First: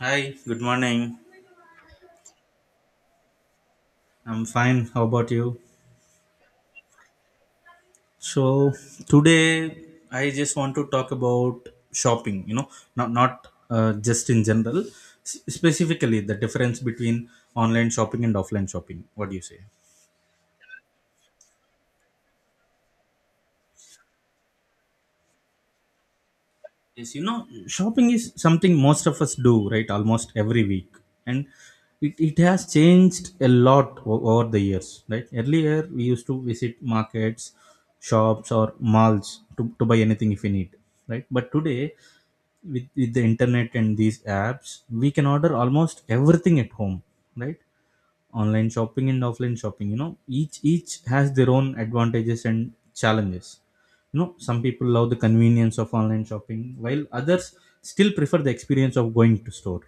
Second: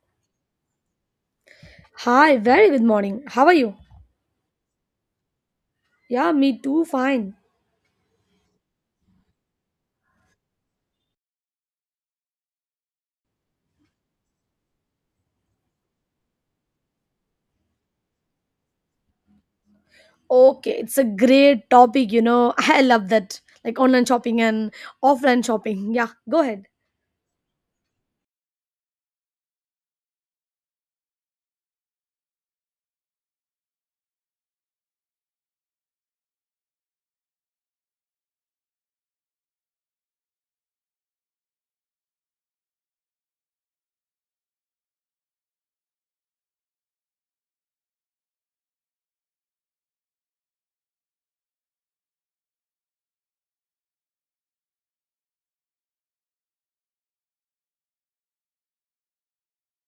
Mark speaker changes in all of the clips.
Speaker 1: Hi, good morning.
Speaker 2: Hi, very good morning. How are you?
Speaker 1: I'm fine. How about you?
Speaker 2: Yeah, me too, fine.
Speaker 1: So today I just want to talk about shopping, you know, not not just in general, specifically the difference between online shopping and offline shopping. What do you say?
Speaker 2: Okay, it's a great topic, you know. I love that. Like online shopping and offline shopping. Yeah, go ahead.
Speaker 1: Yes, you know, shopping is something most of us do, right? Almost every week. And it has changed a lot over the years, right? Earlier, we used to visit markets, shops, or malls to buy anything if we need, right? But today, with the internet and these apps, we can order almost everything at home, right? Online shopping and offline shopping, you know, each has their own advantages and challenges. You know, some people love the convenience of online shopping while others still prefer the experience of going to store,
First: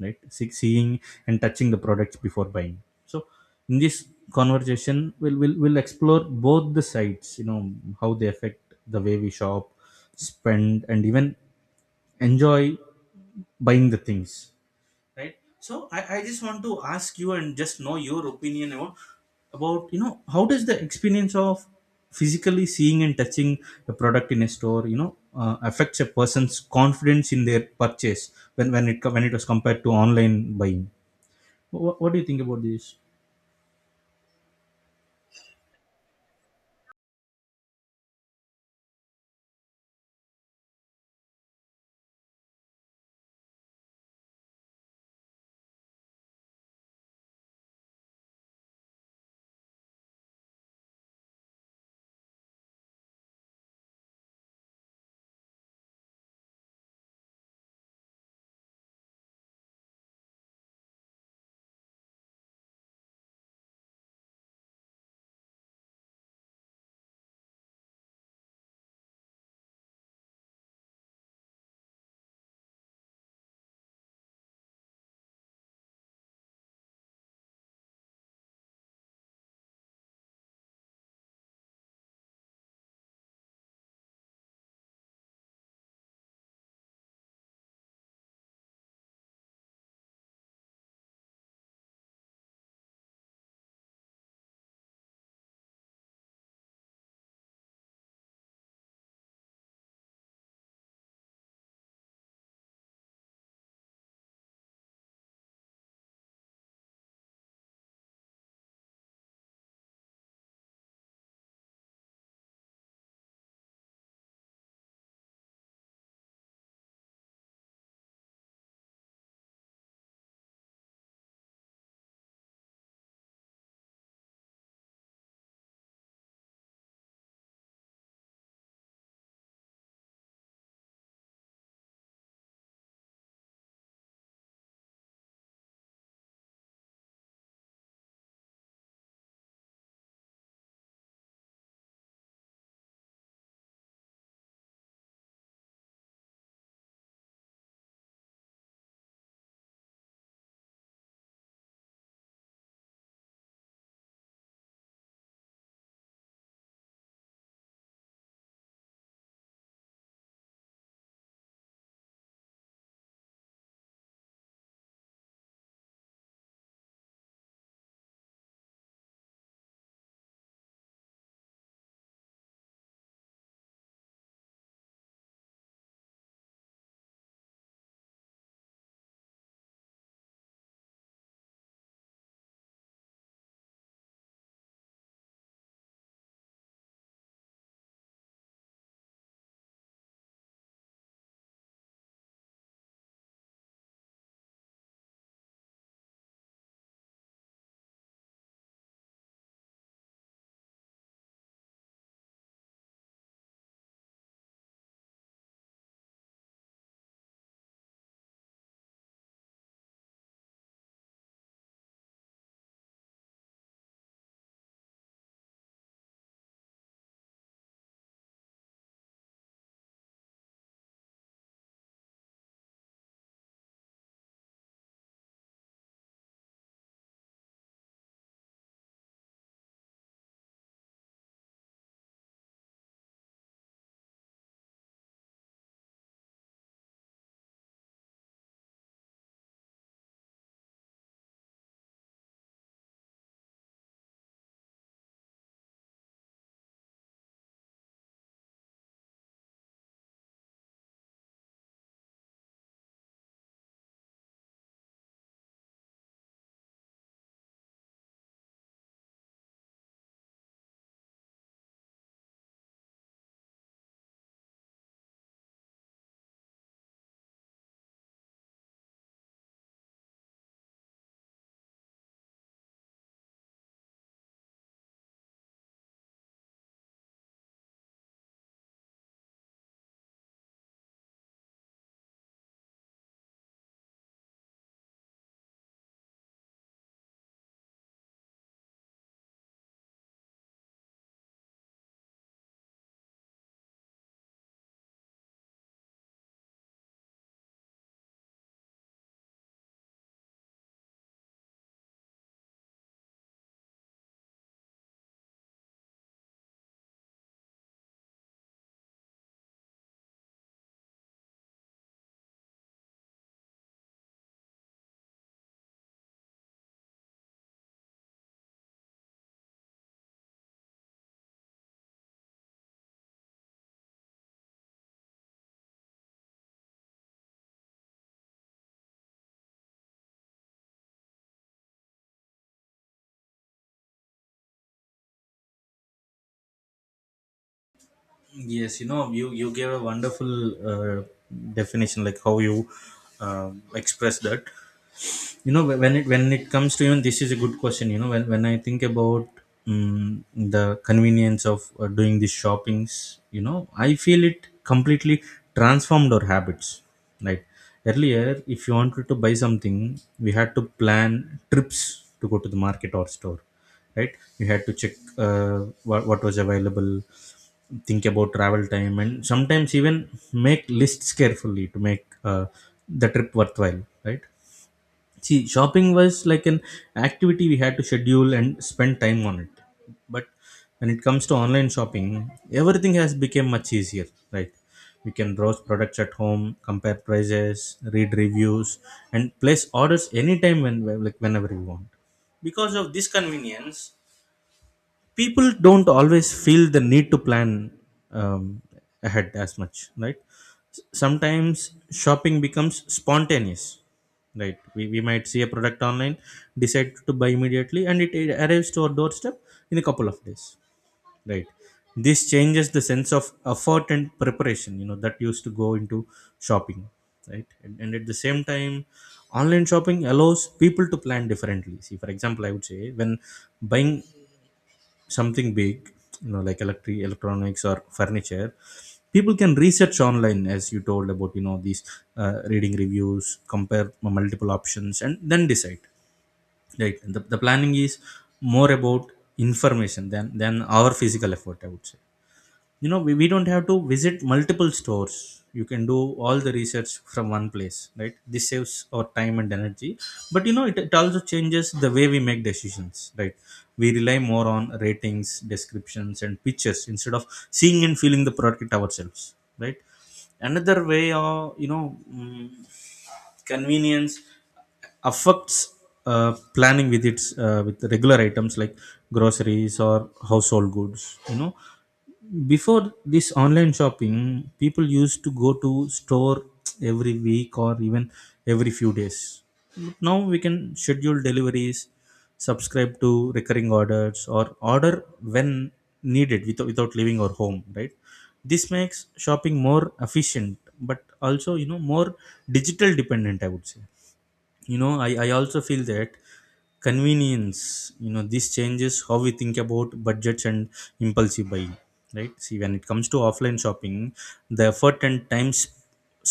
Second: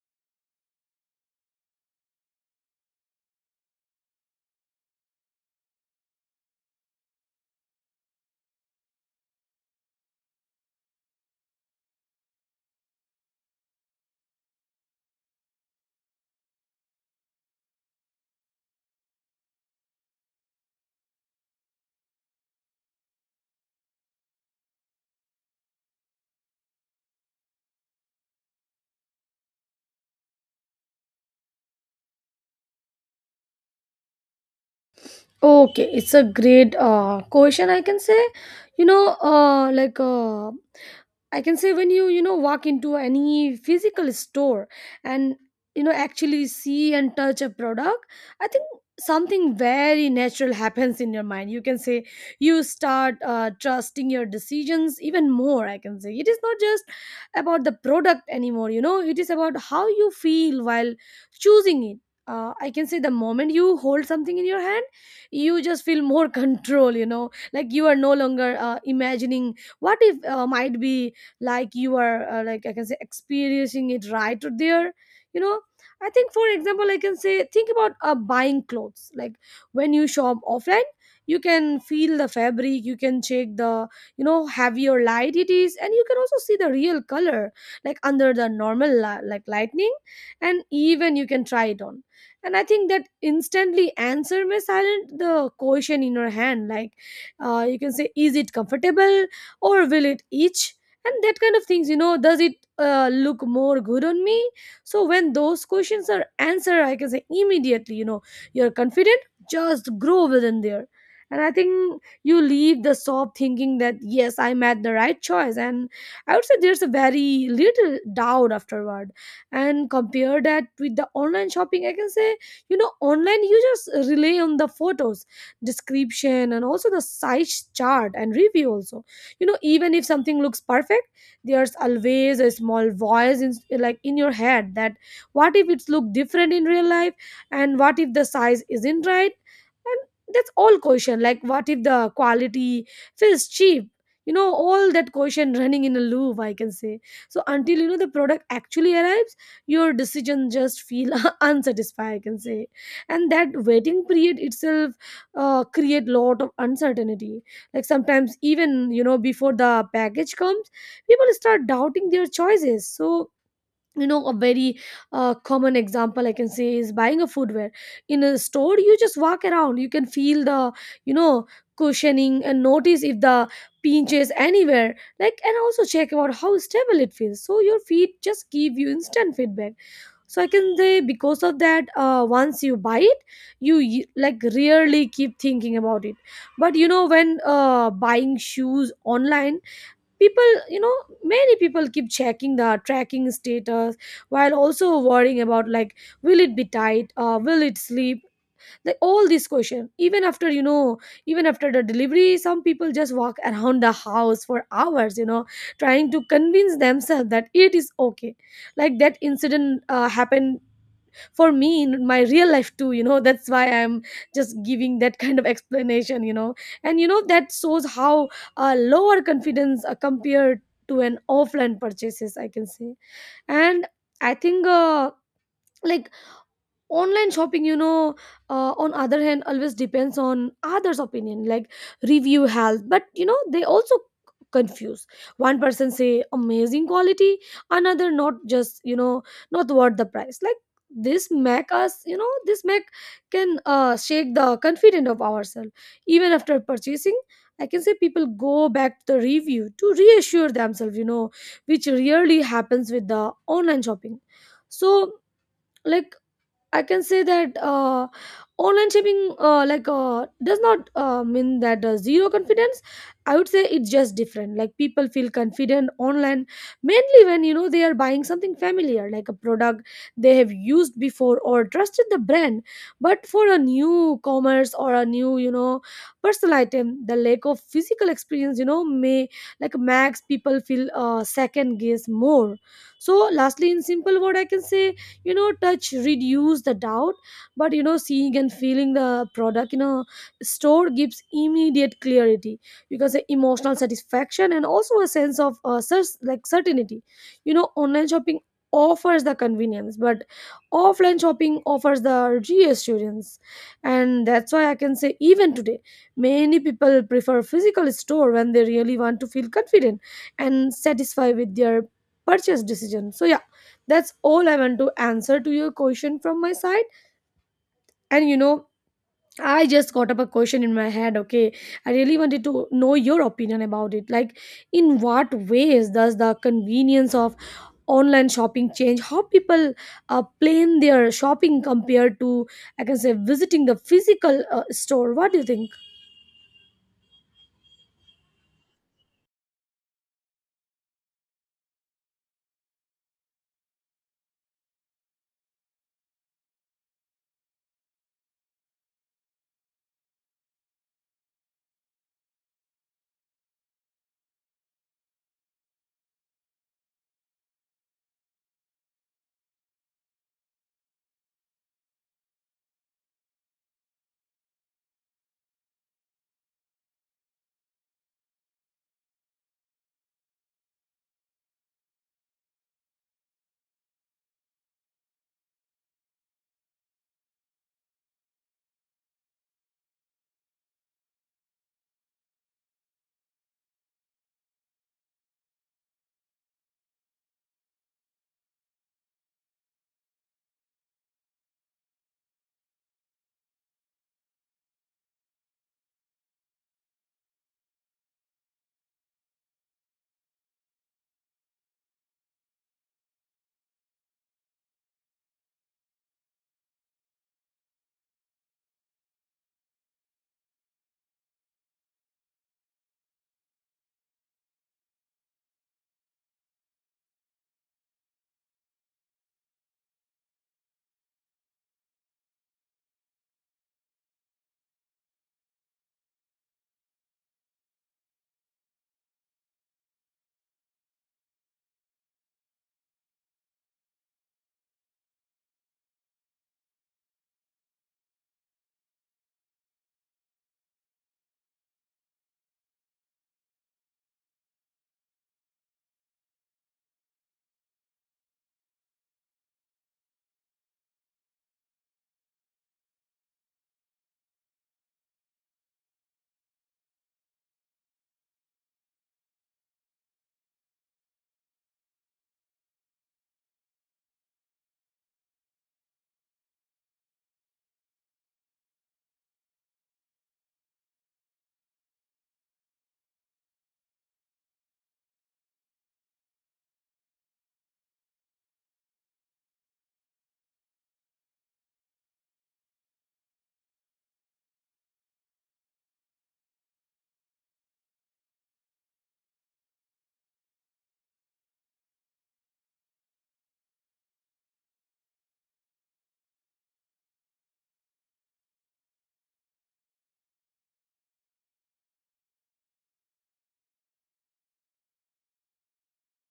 Speaker 1: right? Seeing and touching the products before buying. So in this conversation we'll explore both the sides, you know, how they affect the way we shop, spend, and even enjoy buying the things, right? So I just want to ask you and just know your opinion about, you know, how does the experience of physically seeing and touching a product in a store, you know, affects a person's confidence in their purchase when it was compared to online buying? What do you think about this?
Speaker 2: Okay, it's a great question I can say. You know, uh like uh I can say when you know walk into any physical store and you know actually see and touch a product, I think something very natural happens in your mind. You can say you start trusting your decisions even more. I can say it is not just about the product anymore. You know, it is about how you feel while choosing it. I can say the moment you hold something in your hand, you just feel more control. You know, like you are no longer imagining what if might be like you are like I can say experiencing it right there you know I think for example I can say think about buying clothes like when you shop offline you can feel the fabric you can check the you know heavier light it is and you can also see the real color like under the normal like lightning and even you can try it on. And I think that instantly answer may silent the question in your hand like you can say is it comfortable or will it itch and that kind of things you know does it look more good on me. So when those questions are answered I can say immediately you know you're confident just grow within there. And I think you leave the shop thinking that yes I made the right choice, and I would say there's a very little doubt afterward. And compare that with the online shopping I can say you know online you just rely on the photos, description and also the size chart and review also. You know even if something looks perfect there's always a small like in your head that what if it's look different in real life, and what if the size isn't right, and that's all question like what if the quality feels cheap. You know all that question running in a loop I can say. So until you know the product actually arrives your decision just feel unsatisfied I can say. And that waiting period itself create lot of uncertainty. Like sometimes even you know before the package comes people start doubting their choices. So you know a very common example I can say is buying a footwear. In a store you just walk around you can feel the you know cushioning and notice if the pinches anywhere like, and also check about how stable it feels so your feet just give you instant feedback. So I can say because of that once you buy it you like rarely keep thinking about it. But you know when buying shoes online people you know many people keep checking the tracking status while also worrying about like will it be tight, will it sleep, like all these questions even after you know even after the delivery. Some people just walk around the house for hours you know trying to convince themselves that it is okay. Like that incident happened for me in my real life too you know, that's why I'm just giving that kind of explanation you know. And you know that shows how lower confidence compared to an offline purchases I can say. And I think like online shopping you know on other hand always depends on others opinion, like review help. But you know they also confuse. One person say amazing quality, another not, just you know not worth the price. Like this make us you know this make can shake the confidence of ourselves even after purchasing I can say. People go back to the review to reassure themselves you know, which rarely happens with the online shopping. So like I can say that online shopping does not mean that zero confidence. I would say it's just different. Like people feel confident online mainly when you know they are buying something familiar, like a product they have used before or trusted the brand. But for a new commerce or a new you know personal item, the lack of physical experience you know may like max people feel second guess more. So lastly, in simple word, I can say you know touch reduce the doubt, but you know seeing and feeling the product in a store gives immediate clarity because can emotional satisfaction and also a sense of like certainty. You know online shopping offers the convenience but offline shopping offers the reassurance. And that's why I can say even today many people prefer physical store when they really want to feel confident and satisfied with their purchase decision. So yeah, that's all I want to answer to your question from my side. And you know, I just got up a question in my head, okay? I really wanted to know your opinion about it. Like, in what ways does the convenience of online shopping change how people plan their shopping compared to, I can say, visiting the physical store? What do you think?
Speaker 1: Yes, you know, you gave a wonderful uh, definition, like how you express that. You know, when it comes to even this is a good question. You know, when I think about um, the convenience of doing these shoppings, you know, I feel it completely transformed our habits. Like earlier, if you wanted to buy something, we had to plan trips to go to the market or store, right? We had to check uh, what was available, think about travel time and sometimes even make lists carefully to make uh, the trip worthwhile, right? See, shopping was like an activity we had to schedule and spend time on it. But when it comes to online shopping, everything has become much easier, right? We can browse products at home, compare prices, read reviews, and place orders anytime, whenever we want. Because of this convenience, people don't always feel the need to plan um, ahead as much, right? Sometimes shopping becomes spontaneous, right? We might see a product online, decide to buy immediately, and it arrives to our doorstep in a couple of days, right? This changes the sense of effort and preparation, you know, that used to go into shopping, right? And at the same time, online shopping allows people to plan differently. See, for example, I would say when buying something big, you know, like electric electronics or furniture, people can research online, as you told about, you know, these reading reviews, compare multiple options, and then decide, right? The planning is more about information than our physical effort, I would say. You know, we don't have to visit multiple stores. You can do all the research from one place, right? This saves our time and energy. But you know, it also changes the way we make decisions, right? We rely more on ratings, descriptions, and pictures instead of seeing and feeling the product ourselves, right? Another way of, you know, mm, convenience affects planning with its, with regular items like groceries or household goods. You know, before this online shopping, people used to go to store every week or even every few days. Now we can schedule deliveries, subscribe to recurring orders, or order when needed without leaving our home, right? This makes shopping more efficient but also, you know, more digital dependent, I would say. You know, I also feel that convenience, you know, this changes how we think about budgets and impulsive buying, right? See, when it comes to offline shopping, the effort and time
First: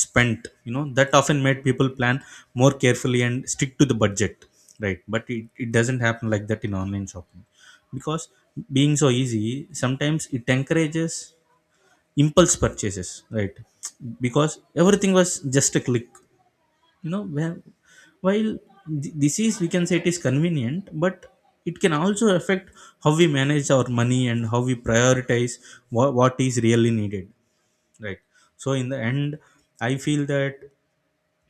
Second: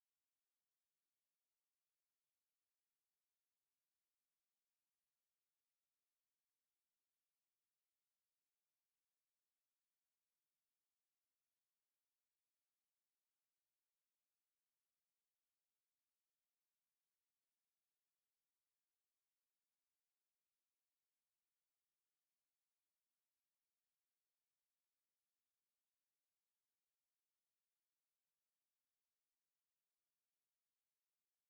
Speaker 1: spent, you know, that often made people plan more carefully and stick to the budget, right? But it doesn't happen like that in online shopping, because being so easy, sometimes it encourages impulse purchases, right? Because everything was just a click, you know, where- while this is, we can say, it is convenient but it can also affect how we manage our money and how we prioritize what is really needed, right? So in the end, I feel that,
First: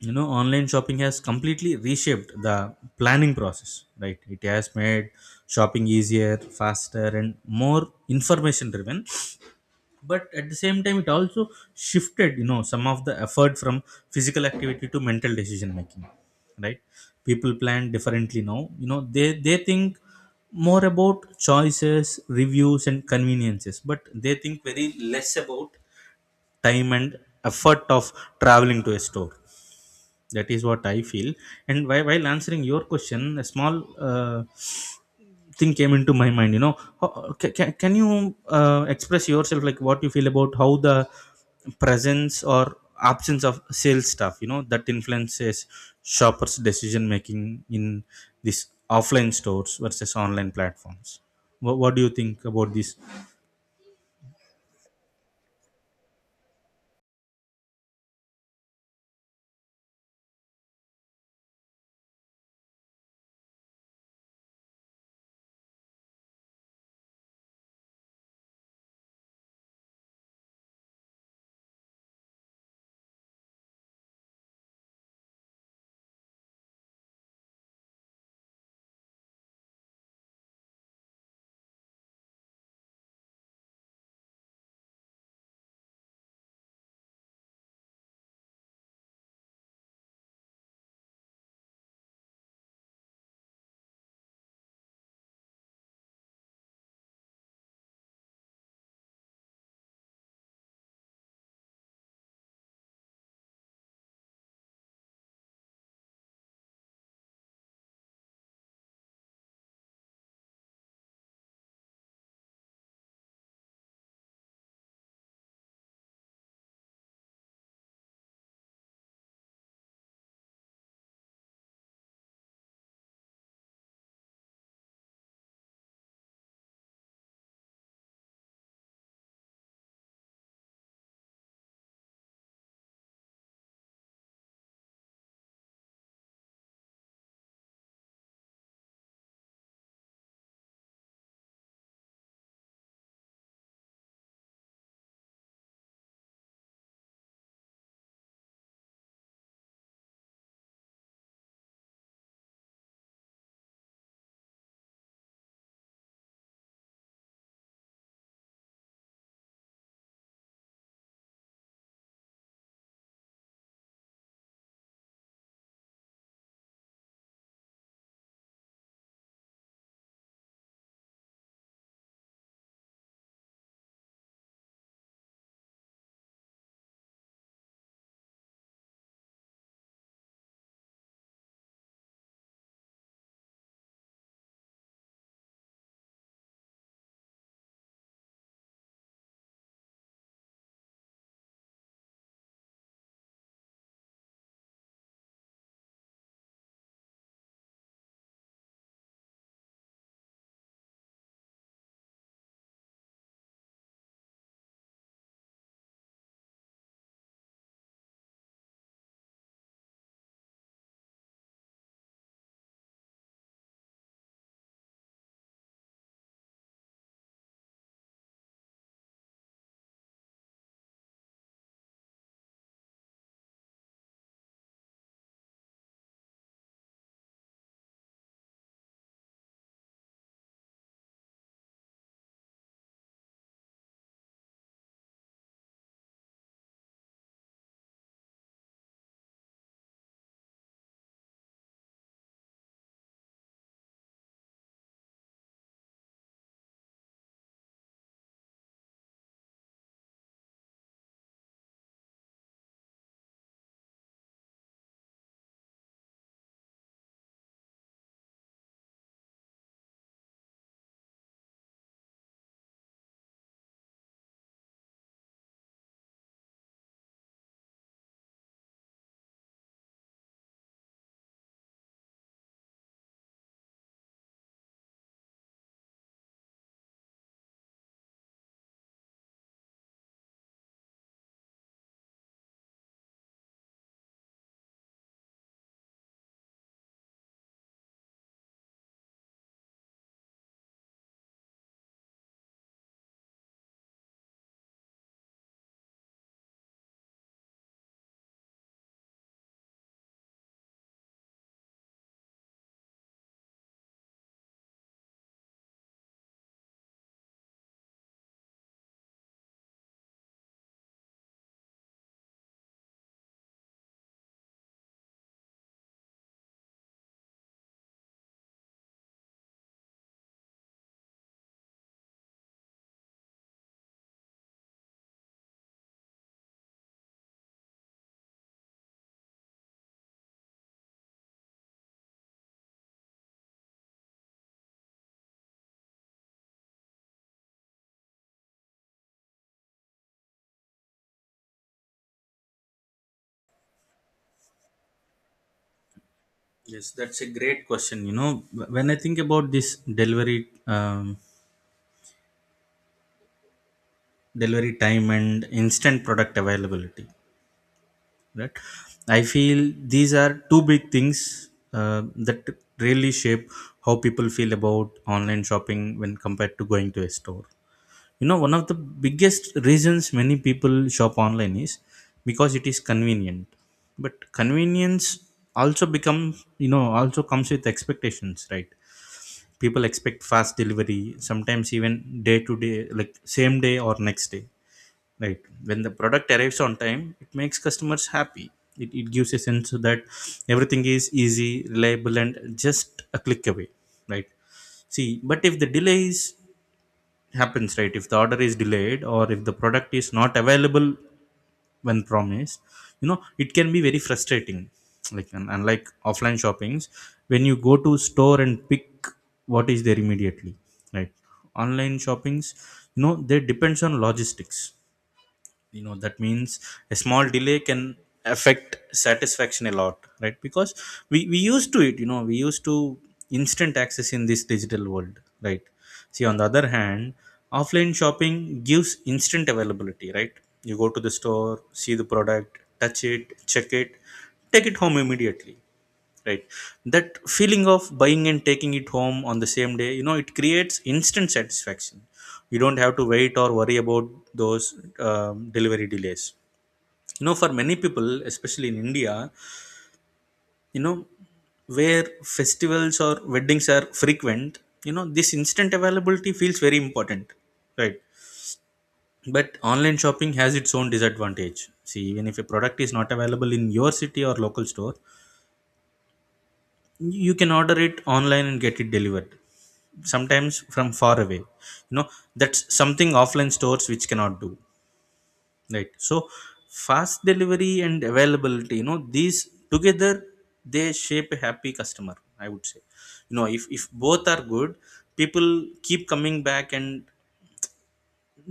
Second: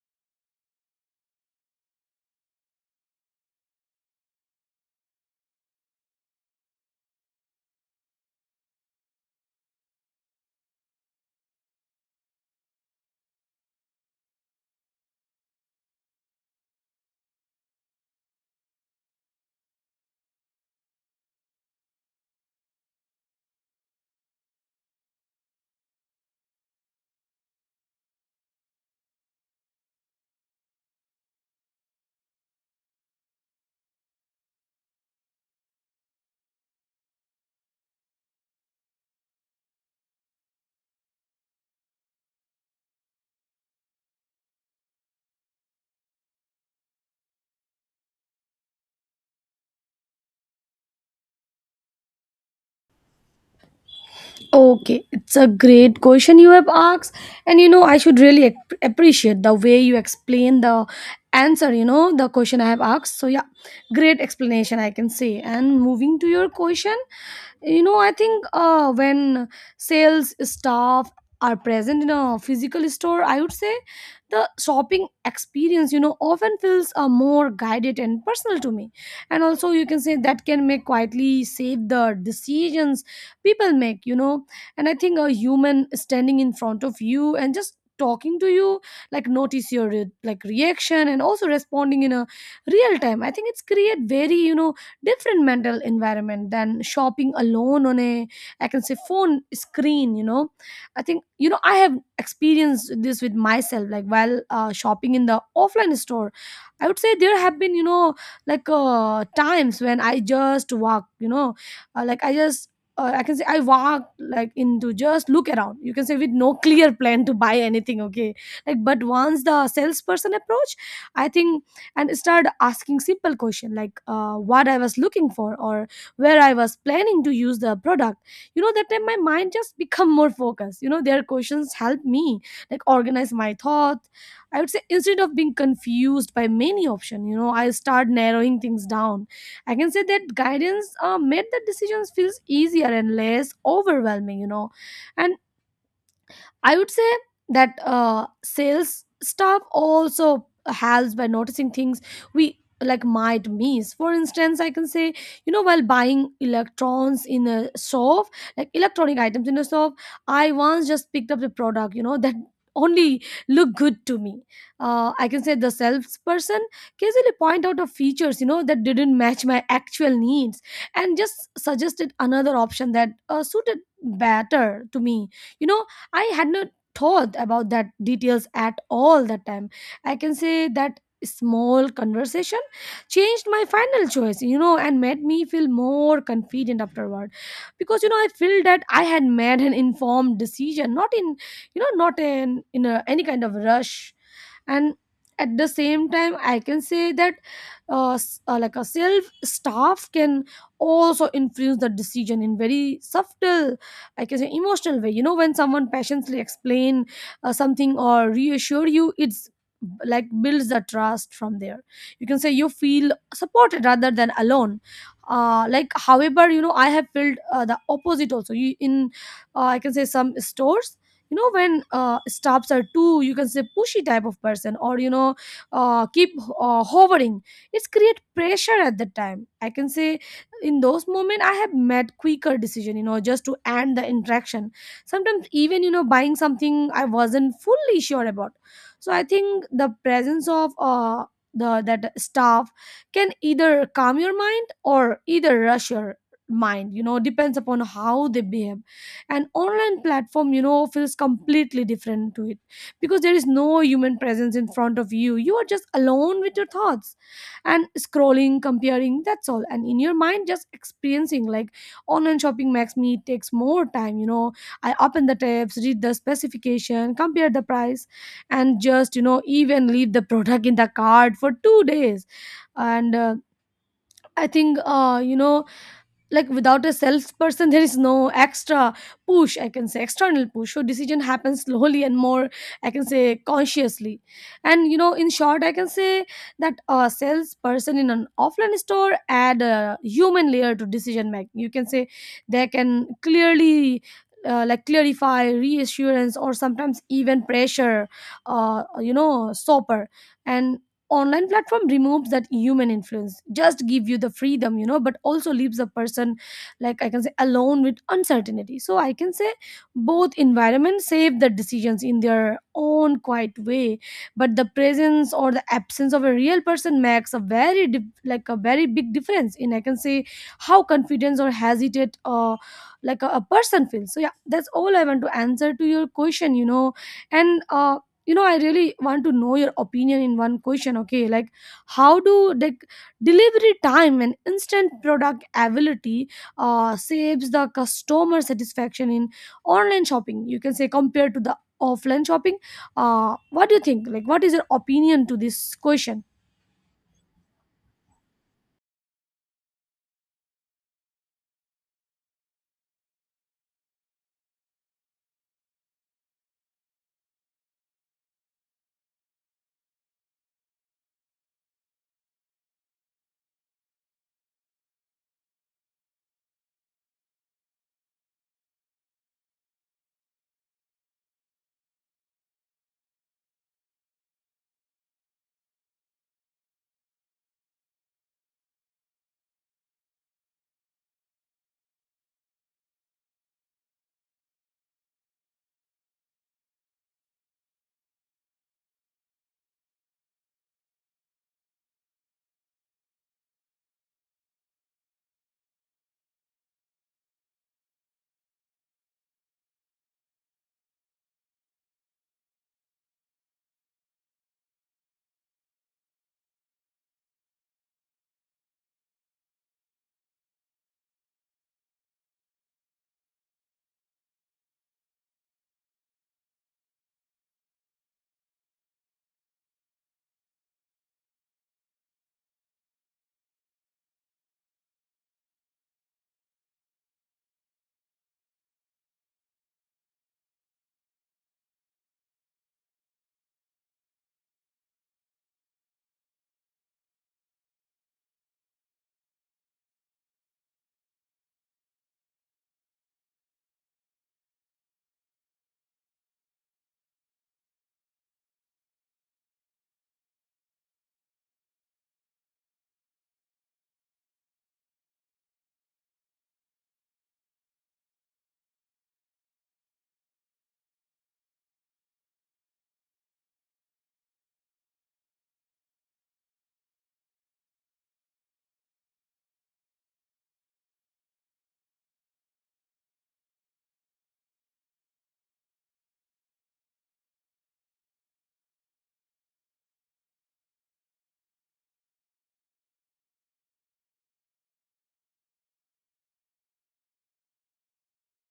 Speaker 1: you know, online shopping has completely reshaped the planning process, right? It has made shopping easier, faster, and more information driven. But at the same time, it also shifted, you know, some of the effort from physical activity to mental decision making, right? People plan differently now. You know, they think more about choices, reviews, and conveniences, but they think very less about time and effort of traveling to a store. That is what I feel. And while answering your question, a small thing came into my mind. You know, can you express yourself, like what you feel about how the presence or absence of sales staff, you know, that influences shoppers decision making in these offline stores versus online platforms? What do you think about this?
Speaker 2: Okay, it's a great question you have asked, and you know, I should really appreciate the way you explain the answer, you know, the question I have asked. So, yeah, great explanation, I can say. And moving to your question, you know I think when sales staff are present in a physical store I would say the shopping experience you know often feels more guided and personal to me, and also you can say that can make quietly save the decisions people make you know. And I think a human standing in front of you and just talking to you like notice your like reaction and also responding in a real time, I think it's create very you know different mental environment than shopping alone on a I can say phone screen you know. I think you know I have experienced this with myself, like while shopping in the offline store I would say there have been you know like times when I just walk you know uh, like i just I can say I walked like into just look around. You can say with no clear plan to buy anything, okay? Like, but once the salesperson approached, I think and started asking simple questions like what I was looking for or where I was planning to use the product. You know, that time my mind just become more focused. You know, their questions help me like organize my thought. I would say instead of being confused by many options, you know, I start narrowing things down. I can say that guidance made the decisions feels easier and less overwhelming, you know. And I would say that sales staff also helps by noticing things we like might miss. For instance, I can say, you know, while buying electrons in a shop, like electronic items in a shop, I once just picked up the product, you know, that only looked good to me. I can say the salesperson casually point out of features, you know, that didn't match my actual needs and just suggested another option that suited better to me you know. I had not thought about that details at all that time. I can say that small conversation changed my final choice, you know, and made me feel more confident afterward. Because you know, I feel that I had made an informed decision, not in you know, not in a, any kind of rush. And at the same time, I can say that like a self staff can also influence the decision in very subtle I can say emotional way. You know, when someone passionately explain something or reassure you, it's like builds the trust from there. You can say you feel supported rather than alone. Like however, you know, I have felt the opposite also. You in I can say some stores. You know when staffs are too, you can say pushy type of person, or you know, keep hovering. It's create pressure at the time. I can say in those moments, I have made quicker decision, you know, just to end the interaction. Sometimes even, you know, buying something I wasn't fully sure about. So I think the presence of the that staff can either calm your mind or either rush your mind, you know, depends upon how they behave. An online platform, you know, feels completely different to it because there is no human presence in front of you. You are just alone with your thoughts and scrolling, comparing, that's all. And in your mind just experiencing like online shopping makes me takes more time, you know. I open the tabs, read the specification, compare the price, and just, you know, even leave the product in the cart for 2 days. And I think like without a salesperson there is no extra push, I can say external push, so decision happens slowly and more, I can say, consciously. And you know, in short, I can say that a salesperson in an offline store add a human layer to decision making, you can say. They can clearly like clarify, reassurance, or sometimes even pressure, you know, stopper. And online platform removes that human influence, just give you the freedom, you know, but also leaves a person like, I can say, alone with uncertainty. So I can say both environments save the decisions in their own quiet way, but the presence or the absence of a real person makes a very like a very big difference in, I can say, how confidence or hesitate like a person feels. So yeah, that's all I want to answer to your question, you know. And you know, I really want to know your opinion in one question, okay? Like, how do the delivery time and instant product availability saves the customer satisfaction in online shopping, you can say, compared to the offline shopping? What do you think, like what is your opinion to this question?
Speaker 1: Yes, that's a great question. You know, when I think about this delivery, um, delivery time and instant product availability, right? I feel these are two big things uh, that really shape how people feel about online shopping when compared to going to a store. You know, one of the biggest reasons many people shop online is because it is convenient. But convenience also becomes, you know, also comes with expectations, right? People expect fast delivery, sometimes even day to day, like same day or next day, right? When the product arrives on time, it makes customers happy. It gives a sense that everything is easy, reliable, and just a click away, right? See, but if the delay is happens, right, if the order is delayed or if the product is not available when promised, you know, it can be very frustrating. Like unlike offline shoppings, when you go to store and pick what is there immediately, right? Online shoppings, you know, they depends on logistics. You know, that means a small delay can affect satisfaction a lot, right? Because we used to it. You know, we used to instant access in this digital world, right? See, on the other hand, offline shopping gives instant availability, right? You go to the store, see the product, touch it, check it, take it home immediately, right? That feeling of buying and taking it home on the same day, you know, it creates instant satisfaction. You don't have to wait or worry about those delivery delays. You know, for many people, especially in India, you know, where festivals or weddings are frequent, you know, this instant availability feels very important, right? But online shopping has its own disadvantage. See, even if a product is not available in your city or local store, you can order it online and get it delivered sometimes from far away, you know. That's something offline stores which cannot do, right? So fast delivery and availability, you know, these together, they shape a happy customer, I would say. You know, if both are good, people keep coming back and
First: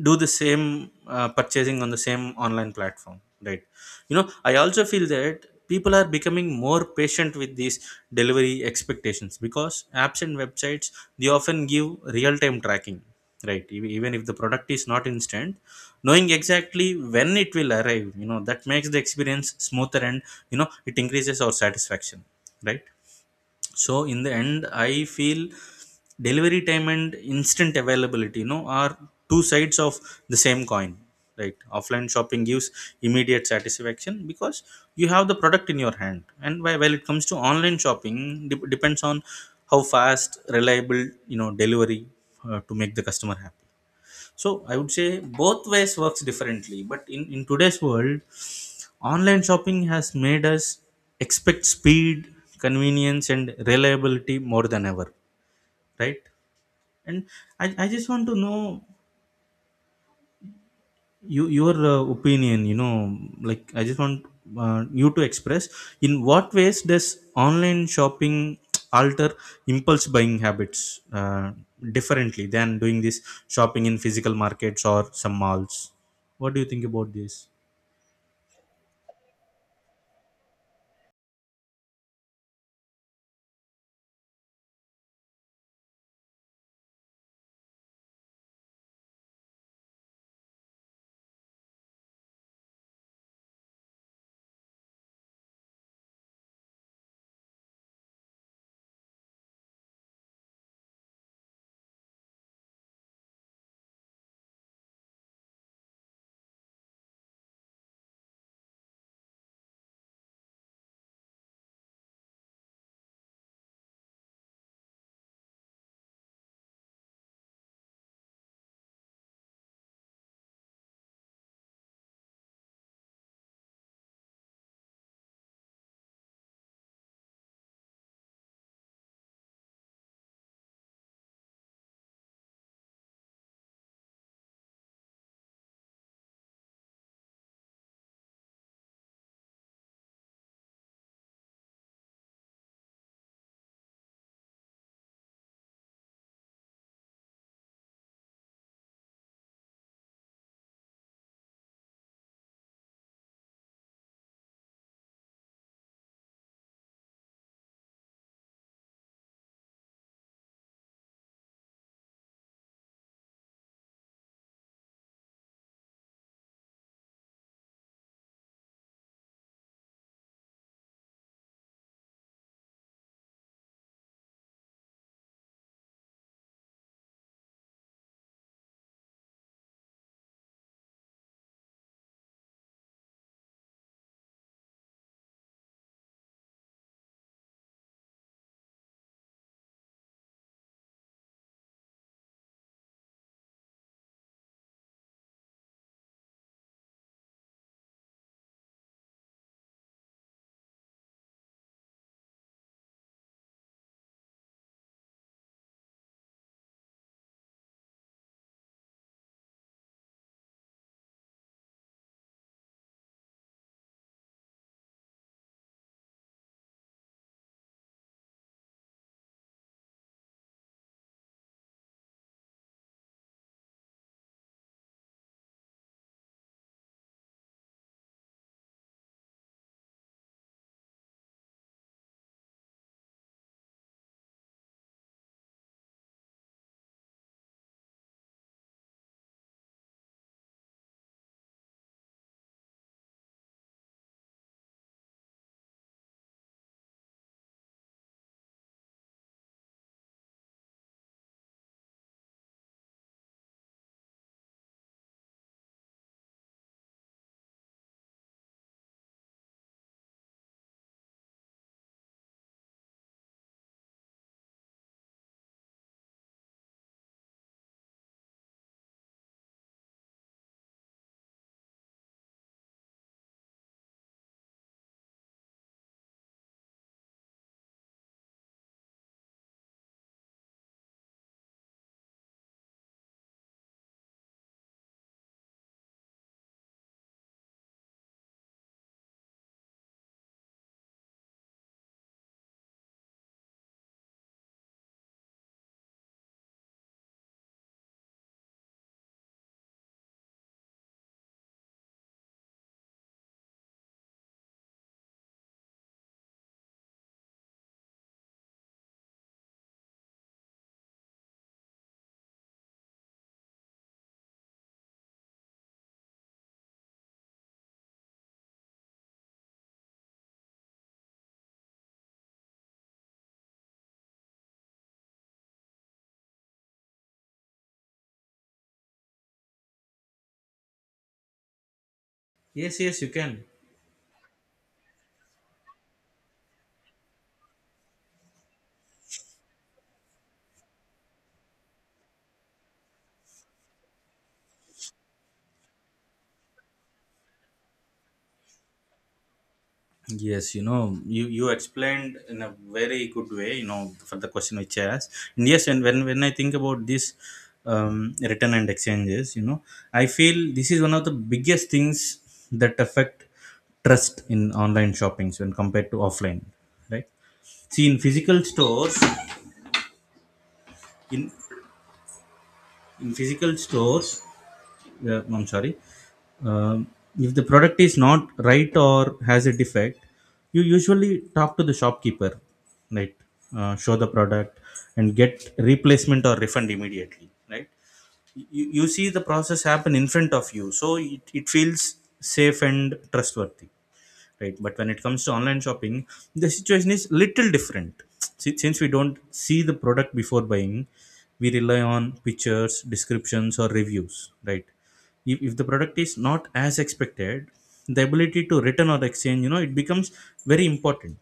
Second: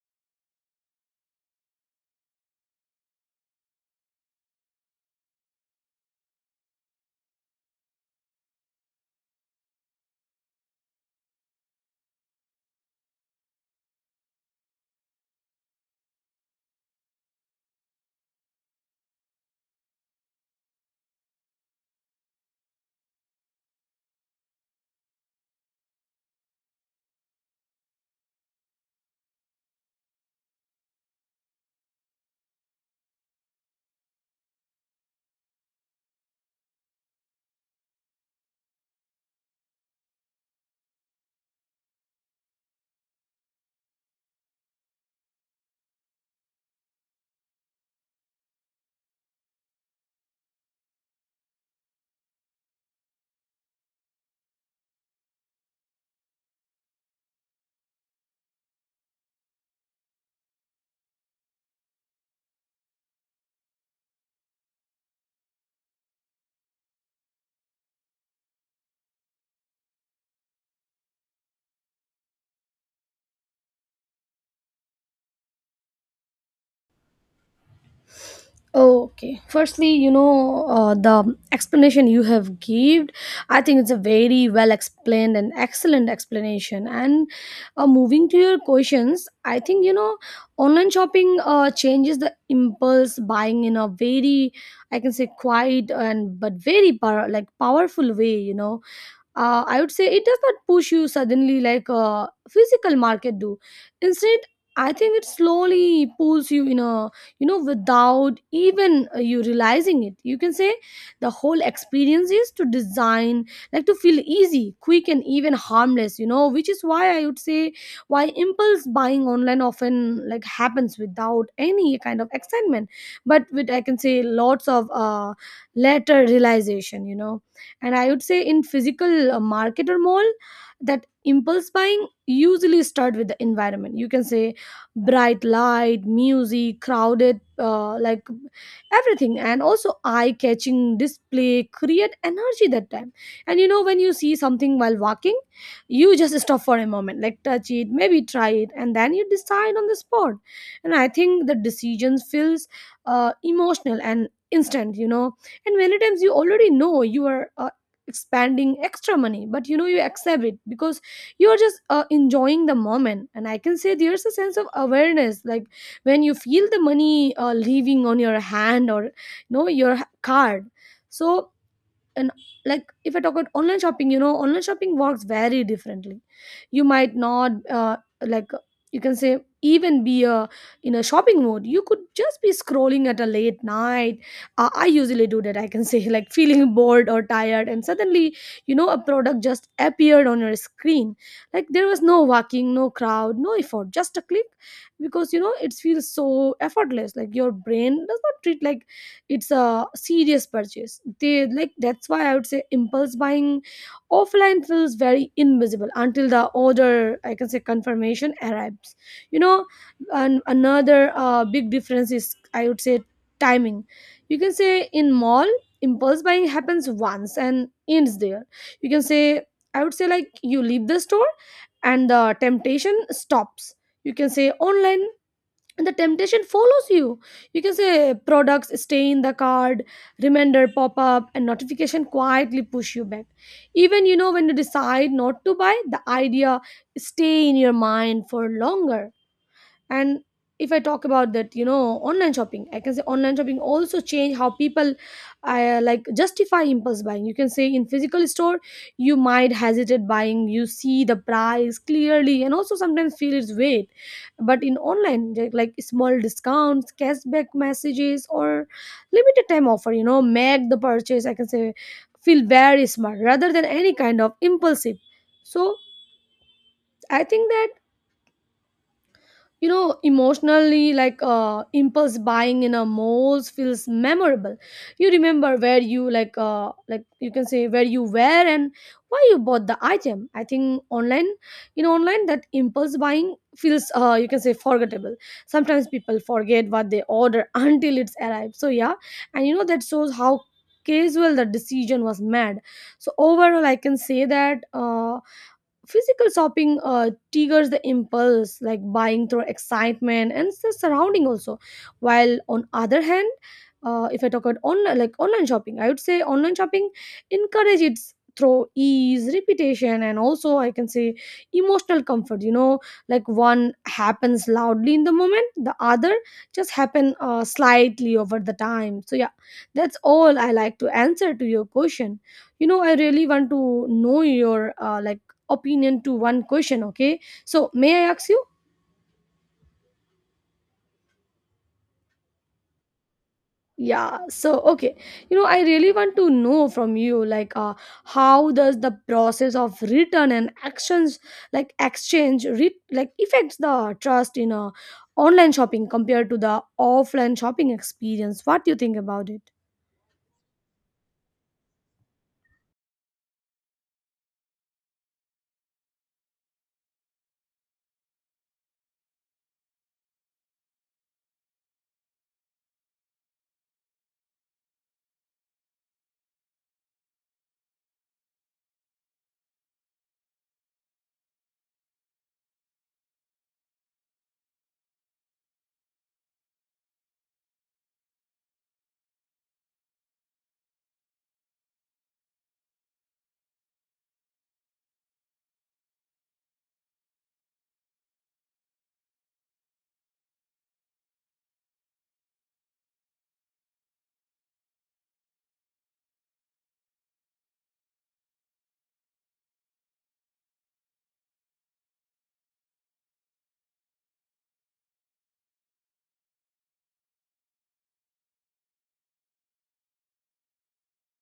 Speaker 1: do the same purchasing on the same online platform, right? You know, I also feel that people are becoming more patient with these delivery expectations, because apps and websites, they often give real time tracking, right? Even if the product is not instant, knowing exactly when it will arrive, you know, that makes the experience smoother, and you know, it increases our satisfaction, right? So in the end, I feel delivery time and instant availability, you know, are two sides of the same coin, right? Offline shopping gives immediate satisfaction because you have the product in your hand. And while it comes to online shopping, depends on how fast, reliable, you know, delivery to make the customer happy. So I would say both ways works differently but in today's world, online shopping has made us expect speed, convenience, and reliability more than ever, right? And I just want to know your opinion, you know, like I just want you to express, in what ways does online shopping alter impulse buying habits differently than doing this shopping in physical markets or some malls? What do you think about this?
Speaker 2: Oh, okay. Firstly, you know, the explanation you have given, I think it's a very well explained and excellent explanation. And moving to your questions, I think, you know, online shopping changes the impulse buying in a very, I can say, quiet and but very power, like powerful way. You know, I would say it does not push you suddenly like a physical market do. Instead, I think it slowly pulls you in a, you know, without even you realizing it, you can say. The whole experience is to design like to feel easy, quick, and even harmless, you know, which is why I would say why impulse buying online often like happens without any kind of excitement, but with, I can say, lots of later realization, you know. And I would say in physical market or mall, that impulse buying usually start with the environment, you can say. Bright light, music, crowded, like everything, and also eye catching display create energy that time. And you know, when you see something while walking, you just stop for a moment, like touch it, maybe try it, and then you decide on the spot. And I think the decision feels emotional and instant, you know. And many times you already know you are expanding extra money, but you know, you accept it because you are just enjoying the moment. And I can say there's a sense of awareness like when you feel the money leaving on your hand or you know your card. So and like, if I talk about online shopping, you know, online shopping works very differently. You might not like you can say even be a in a shopping mode. You could just be scrolling at a late night. I usually do that, I can say, like feeling bored or tired, and suddenly, you know, a product just appeared on your screen. Like there was no walking, no crowd, no effort, just a click. Because you know, it feels so effortless like your brain does not treat like it's a serious purchase. They like that's why I would say impulse buying offline feels very invisible until the order, I can say, confirmation arrives, you know. And another big difference is, I would say, timing. You can say in mall, impulse buying happens once and ends there, you can say. I would say like you leave the store and the temptation stops. You can say online and the temptation follows you. You can say products stay in the card, reminder pop up, and notification quietly push you back. Even you know, when you decide not to buy, the idea stay in your mind for longer. And if I talk about that, you know, online shopping, I can say online shopping also change how people like justify impulse buying, you can say. In physical store, you might hesitate buying, you see the price clearly and also sometimes feel its weight. But in online like, small discounts, cashback messages, or limited time offer, you know, make the purchase, I can say, feel very smart rather than any kind of impulsive. So I think that, you know, emotionally, like impulse buying in a malls feels memorable. You remember where you like you can say where you were and why you bought the item. I think online, you know, online that impulse buying feels you can say forgettable. Sometimes people forget what they order until it's arrived, so yeah. And you know, that shows how casual the decision was made. So overall I can say that physical shopping triggers the impulse like buying through excitement and the surrounding also, while on other hand, if I talk about online like online shopping, I would say online shopping encourage its through ease, repetition, and also, I can say, emotional comfort, you know. Like one happens loudly in the moment, the other just happen slightly over the time. So yeah, that's all I like to answer to your question. You know, I really want to know your like opinion to one question, okay? So may I ask you?
Speaker 1: Yes, yes, you can.
Speaker 2: Yeah, so okay, you know, I really want to know from you, like, how does the process of return and actions like exchange like affects the trust in online shopping compared to the offline shopping experience? What do you think about it?
Speaker 1: Yes, you know, you explained in a very good way, you know, for the question which I asked. And yes, and when I think about this return and exchanges, you know, I feel this is one of the biggest things that affect trust in online shoppings when compared to offline, right? See, in physical stores, in, in physical stores, yeah, I'm sorry. Um, if the product is not right or has a defect, you usually talk to the shopkeeper, right? Show the product and get replacement or refund immediately, right? You see the process happen in front of you, so it feels safe and trustworthy, right? But when it comes to online shopping, the situation is little different. Since we don't see the product before buying, we rely on pictures, descriptions or reviews, right? If the product is not as expected, the ability to return or exchange, you know, it becomes very important.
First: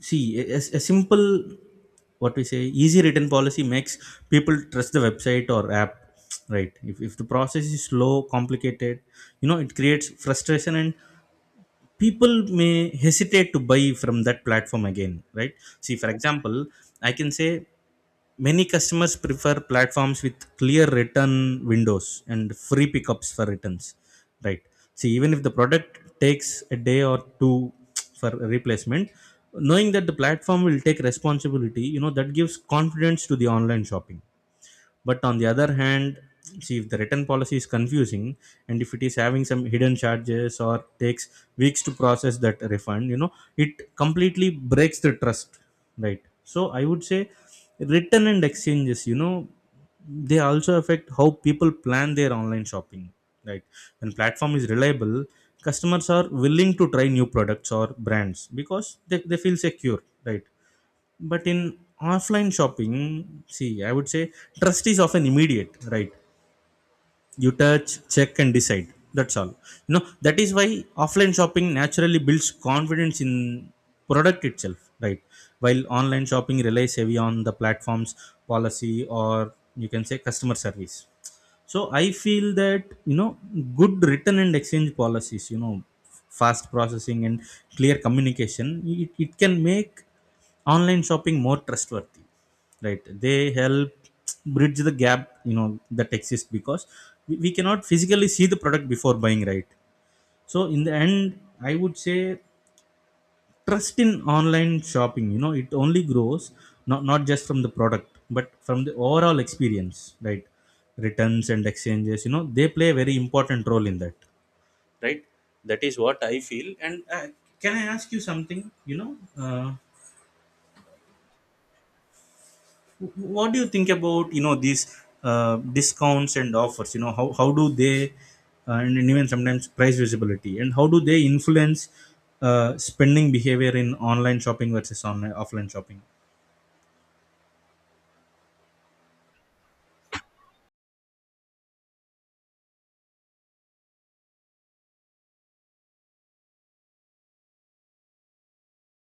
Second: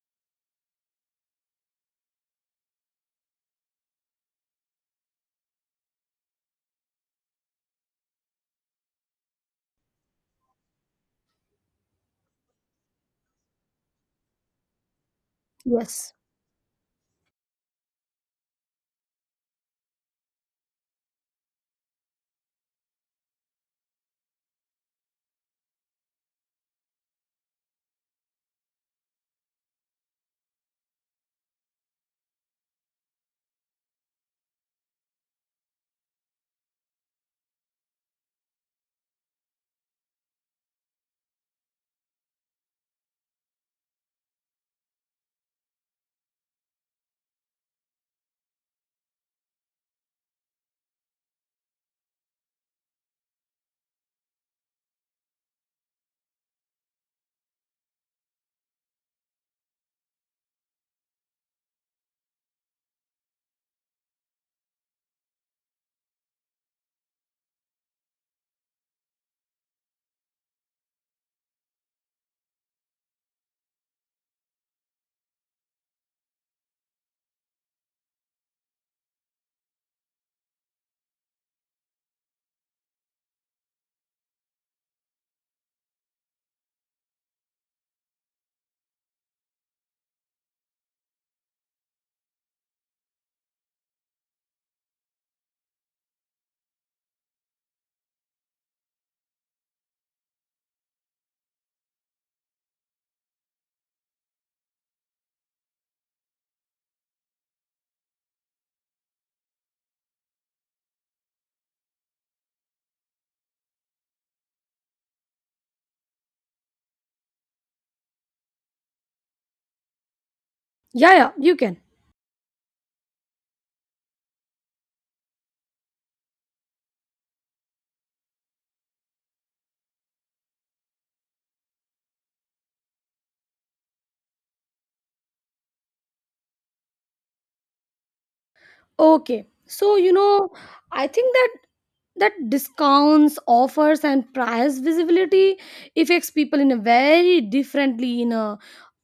Speaker 1: See, a simple, what we say, easy written policy makes people trust the website or app, right? If the process is slow, complicated, you know, it creates frustration and people may hesitate to buy from that platform again, right? See, for
Speaker 2: Yes.
Speaker 1: example, I can say many customers prefer platforms with clear return windows and free pickups for returns, right? See, even if the product takes a day or two for replacement, knowing that the platform will take responsibility, you know, that gives confidence to the online shopping. But on the other hand, see, if the return policy is confusing and if it is having some hidden charges or takes weeks to process that refund, you know, it completely breaks the trust, right? So I would say return and exchanges, you know, they also affect how people plan their online shopping, right? When platform is reliable, customers are willing to try new products or brands because they feel secure, right? But in offline shopping, see, I would say trust is often immediate, right? You touch, check and decide, that's all. You know, that is why offline shopping naturally builds confidence in product itself, right? While online shopping relies heavy on the platform's policy, or you can say customer service. So I feel that, you know, good return and exchange policies, you know, fast processing and clear communication, it can make online shopping more trustworthy. Right. They help bridge the gap, you know, that exists because we cannot physically see the product before buying, right? So in the end, I would say trust in online shopping, you know, it only grows, not just from the product but from the overall experience, right? Returns and exchanges, you know, they play a very important role in that, right? That is what I feel. And can I ask you something, you know? uh,
Speaker 2: Yeah, yeah, you can.
Speaker 1: wh- what do you think about, you know, these discounts and offers, you know, how do they and even sometimes price visibility, and how do they influence spending behavior in online shopping versus online offline shopping?
Speaker 2: Okay, so you know, I think that that discounts, offers, and price visibility affects people in a very differently in a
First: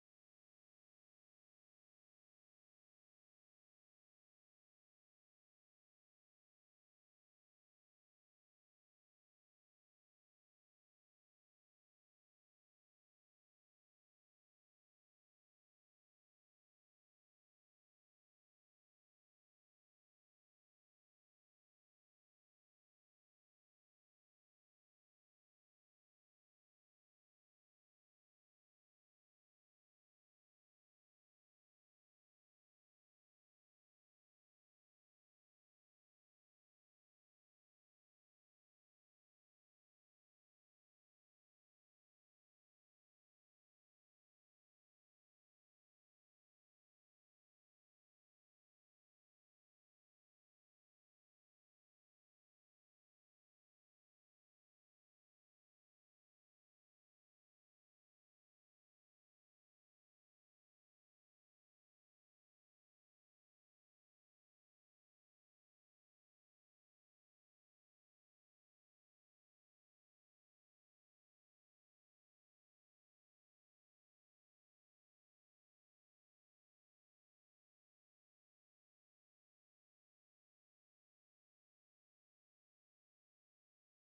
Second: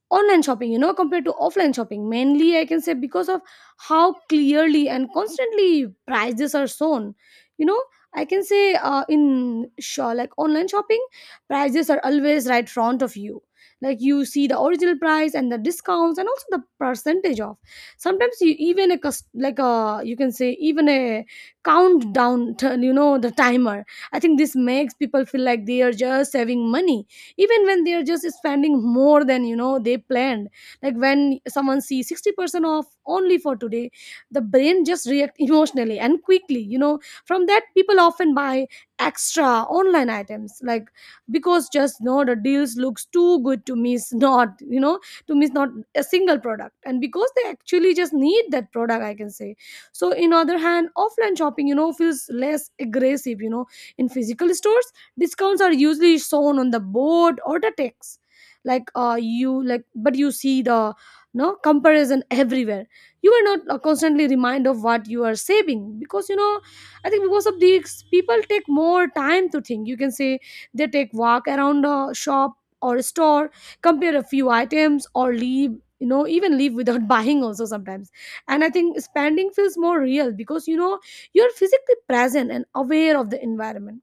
Speaker 2: online shopping, you know, compared to offline shopping, mainly I can say because of how clearly and constantly prices are shown, you know. I can say in sure like online shopping, prices are always right front of you. Like you see the original price and the discounts and also the percentage off. Sometimes you even a like a you can say even a countdown turn, you know, the timer. I think this makes people feel like they are just saving money, even when they are just spending more than, you know, they planned. Like when someone sees 60% off only for today, the brain just react emotionally and quickly, you know. From that, people often buy extra online items like because just no the deals looks too good to miss not, you know, to miss not a single product and because they actually just need that product, I can say. So in other hand, offline shopping, you know, feels less aggressive, you know. In physical stores, discounts are usually shown on the board or the text, like you like but you see the no comparison everywhere. You are not constantly reminded of what you are saving because, you know, I think because of these people take more time to think, you can say. They take walk around a shop or a store, compare a few items, or leave, you know, even leave without buying also sometimes. And I think spending feels more real because, you know, you're physically present and aware of the environment.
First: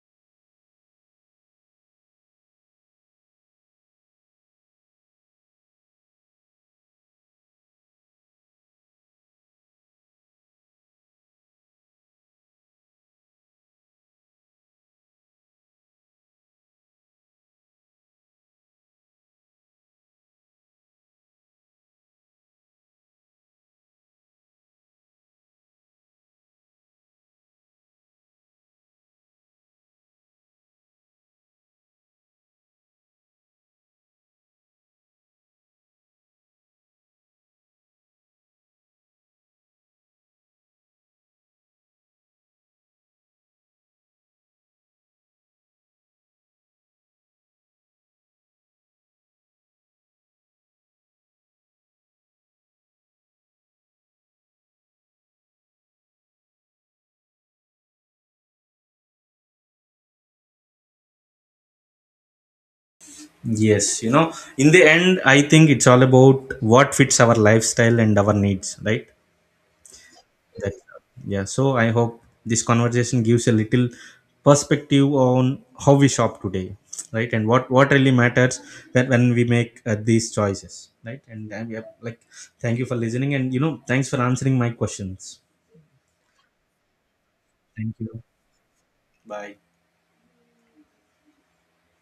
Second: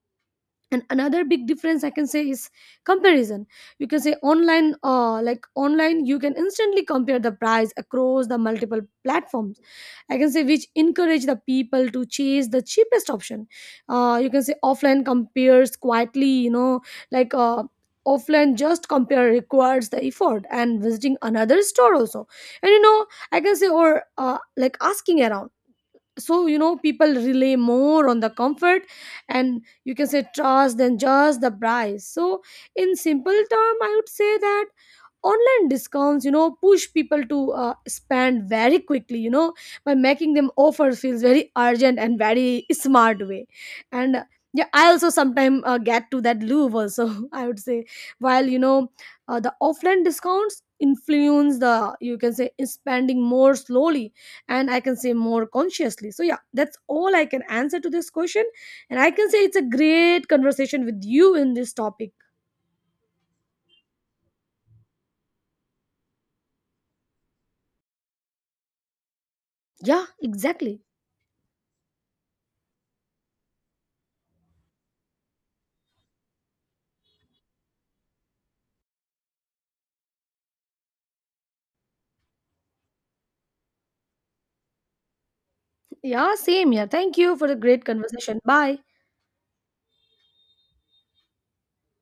Speaker 2: And another big difference I can say is comparison. You can say online, like online you can instantly compare the price across the multiple platforms, I can say, which encourage the people to chase the cheapest option. You can say offline compares quietly, you know, like offline just compare requires the effort and visiting another store also. And you know, I can say or uh, like asking around. So you know, people rely more on the comfort and you can say trust than just the price. So in simple term, I would say that online discounts, you know, push people to spend very quickly, you know, by making them offer feels very urgent and very smart way. And Yeah, I also sometimes get to that loop also, I would say, while you know, the offline discounts influence the, you can say, spending more slowly and I can say more consciously. So, yeah, that's all I can answer to this question. And I can say it's a great conversation with you in this topic.
Speaker 1: Yes, you know, in the end, I think it's all about what fits our lifestyle and our needs, right?
Speaker 2: Yeah,
Speaker 1: That's,
Speaker 2: exactly.
Speaker 1: yeah, so I hope this conversation gives a little perspective on how we shop today, right? And what really matters that when we make these choices, right? And I, yeah, like, thank you for listening, and you know, thanks for answering my questions.
Speaker 2: Yeah, same here. Thank you for the great
Speaker 1: Thank you.
Speaker 2: conversation. Bye.
Speaker 1: Bye.